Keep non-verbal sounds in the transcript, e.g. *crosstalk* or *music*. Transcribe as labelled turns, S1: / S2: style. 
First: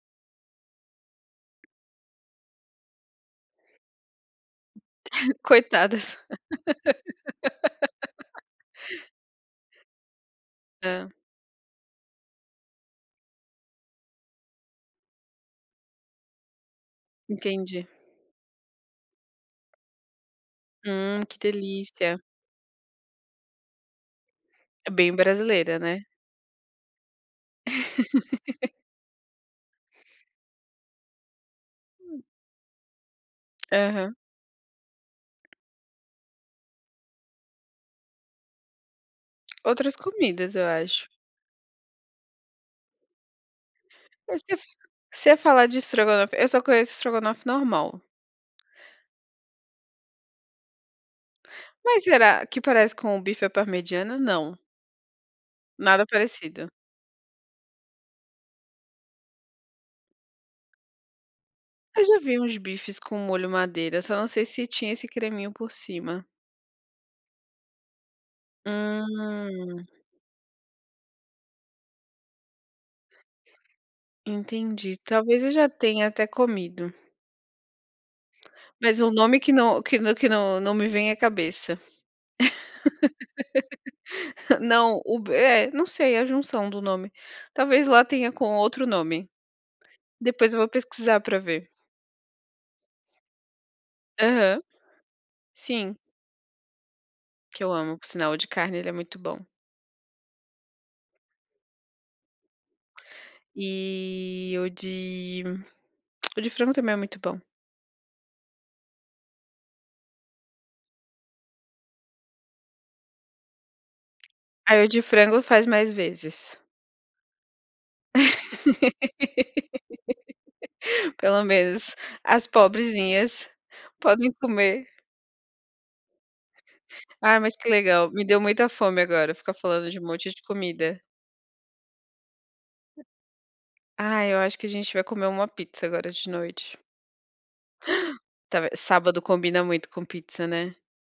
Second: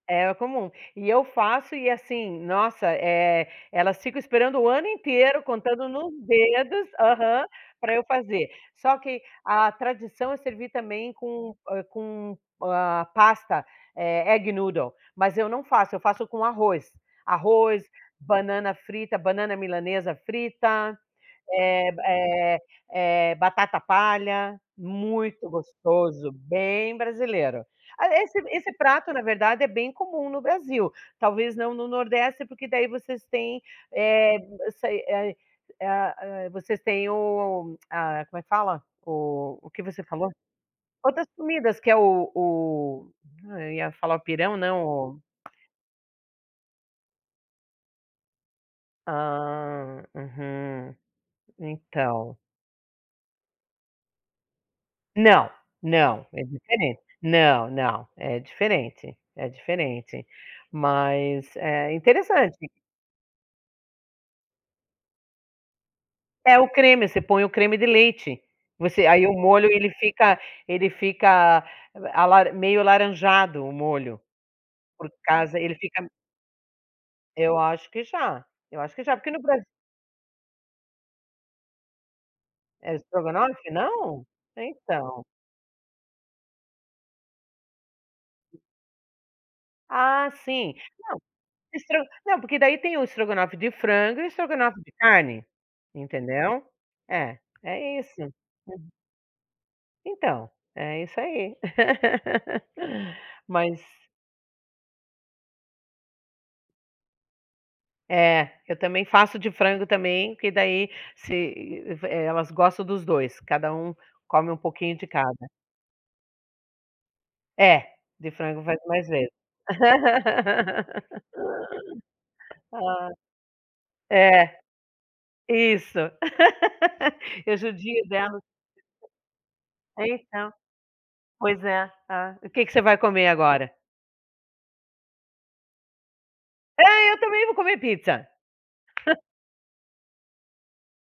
S1: É comum. E eu faço e, assim nossa, eh, elas ficam esperando o ano
S2: *chuckles*
S1: inteiro, contando nos
S2: Coitadas.
S1: dedos aham, pra eu
S2: *laughs*
S1: fazer. Só que a tradição é servir
S2: Hã.
S1: também com, hã, com, ah, pasta, eh, egg noodle, mas eu não faço. Eu faço com arroz. Arroz,
S2: Entendi.
S1: banana frita, banana à milanesa frita,
S2: Hum, que
S1: eh b
S2: delícia!
S1: eh eh, batata palha
S2: É bem
S1: muito
S2: brasileira, né?
S1: gostoso, bem brasileiro. A esse
S2: *laughs*
S1: esse prato, na verdade, é bem comum no Brasil. Talvez não no
S2: Hum.
S1: Nordeste, porque daí vocês têm,
S2: Aham.
S1: eh eu sei. É a é a hã, vocês têm o a como é que fala? O o que
S2: Outras
S1: você falou?
S2: comidas, eu acho.
S1: Outras comidas que é o o ai, eu ia falar o
S2: Mas se é
S1: pirão,
S2: f
S1: não, o
S2: se é falar de estrogonofe, eu só conheço estrogonofe normal.
S1: Ah, uhum.
S2: Mas
S1: Então.
S2: será que parece com o bife à parmegiana? Não.
S1: Não.
S2: Nada
S1: Não. É
S2: parecido.
S1: diferente. Não, não. É diferente. É diferente. Mas, eh,
S2: Eu já vi uns
S1: interessante.
S2: bifes com molho madeira. Só não sei se tinha esse creminho por cima.
S1: É o creme, você põe o creme de leite. Você aí o molho,
S2: Hum.
S1: ele fica ele fica l alaran meio alaranjado, o molho.
S2: Entendi.
S1: Por
S2: Talvez eu
S1: casa,
S2: já
S1: ele
S2: tenha
S1: fica
S2: até comido,
S1: Eu acho que já. Eu acho
S2: Mas
S1: que
S2: o
S1: já, porque
S2: nome
S1: no
S2: que
S1: Bras
S2: não que n que não não me vem à cabeça.
S1: É estrogonofe, não?
S2: *laughs* Não, o
S1: Então.
S2: b é, não sei, é a junção do nome. Talvez lá tenha com outro nome.
S1: Ah,
S2: Depois vou
S1: sim.
S2: pesquisar
S1: Não,
S2: pra ver.
S1: estro não, porque daí tem o estrogonofe de frango e o
S2: Aham.
S1: estrogonofe de carne,
S2: Sim.
S1: entendeu? É.
S2: Que eu amo,
S1: É
S2: por
S1: isso.
S2: sinal. O de carne,
S1: Uhum.
S2: ele é muito bom.
S1: Então, é isso aí. Mas
S2: E o de o de frango também é muito bom.
S1: É, eu também faço de frango também, porque daí se eh, elas gostam dos 2. Cada um come um
S2: Aí o
S1: pouquinho
S2: de
S1: de
S2: frango
S1: cada.
S2: faz mais vezes.
S1: É. De frango faz mais vezes.
S2: *laughs*
S1: *laughs*
S2: Pelo menos as
S1: Ah!
S2: pobrezinhas podem
S1: É.
S2: comer.
S1: Isso. *laughs*
S2: Ah, mas
S1: Eu
S2: que
S1: judio
S2: legal. Me deu
S1: delas.
S2: muita fome agora, ficar falando de um
S1: É,
S2: monte de
S1: então.
S2: comida.
S1: Pois é. Hã, o que que você vai comer agora?
S2: Ah, eu acho que a gente vai comer uma pizza agora de noite.
S1: É, eu também vou comer pizza.
S2: *gasps* Tave sábado
S1: *chuckles*
S2: combina muito com pizza, né?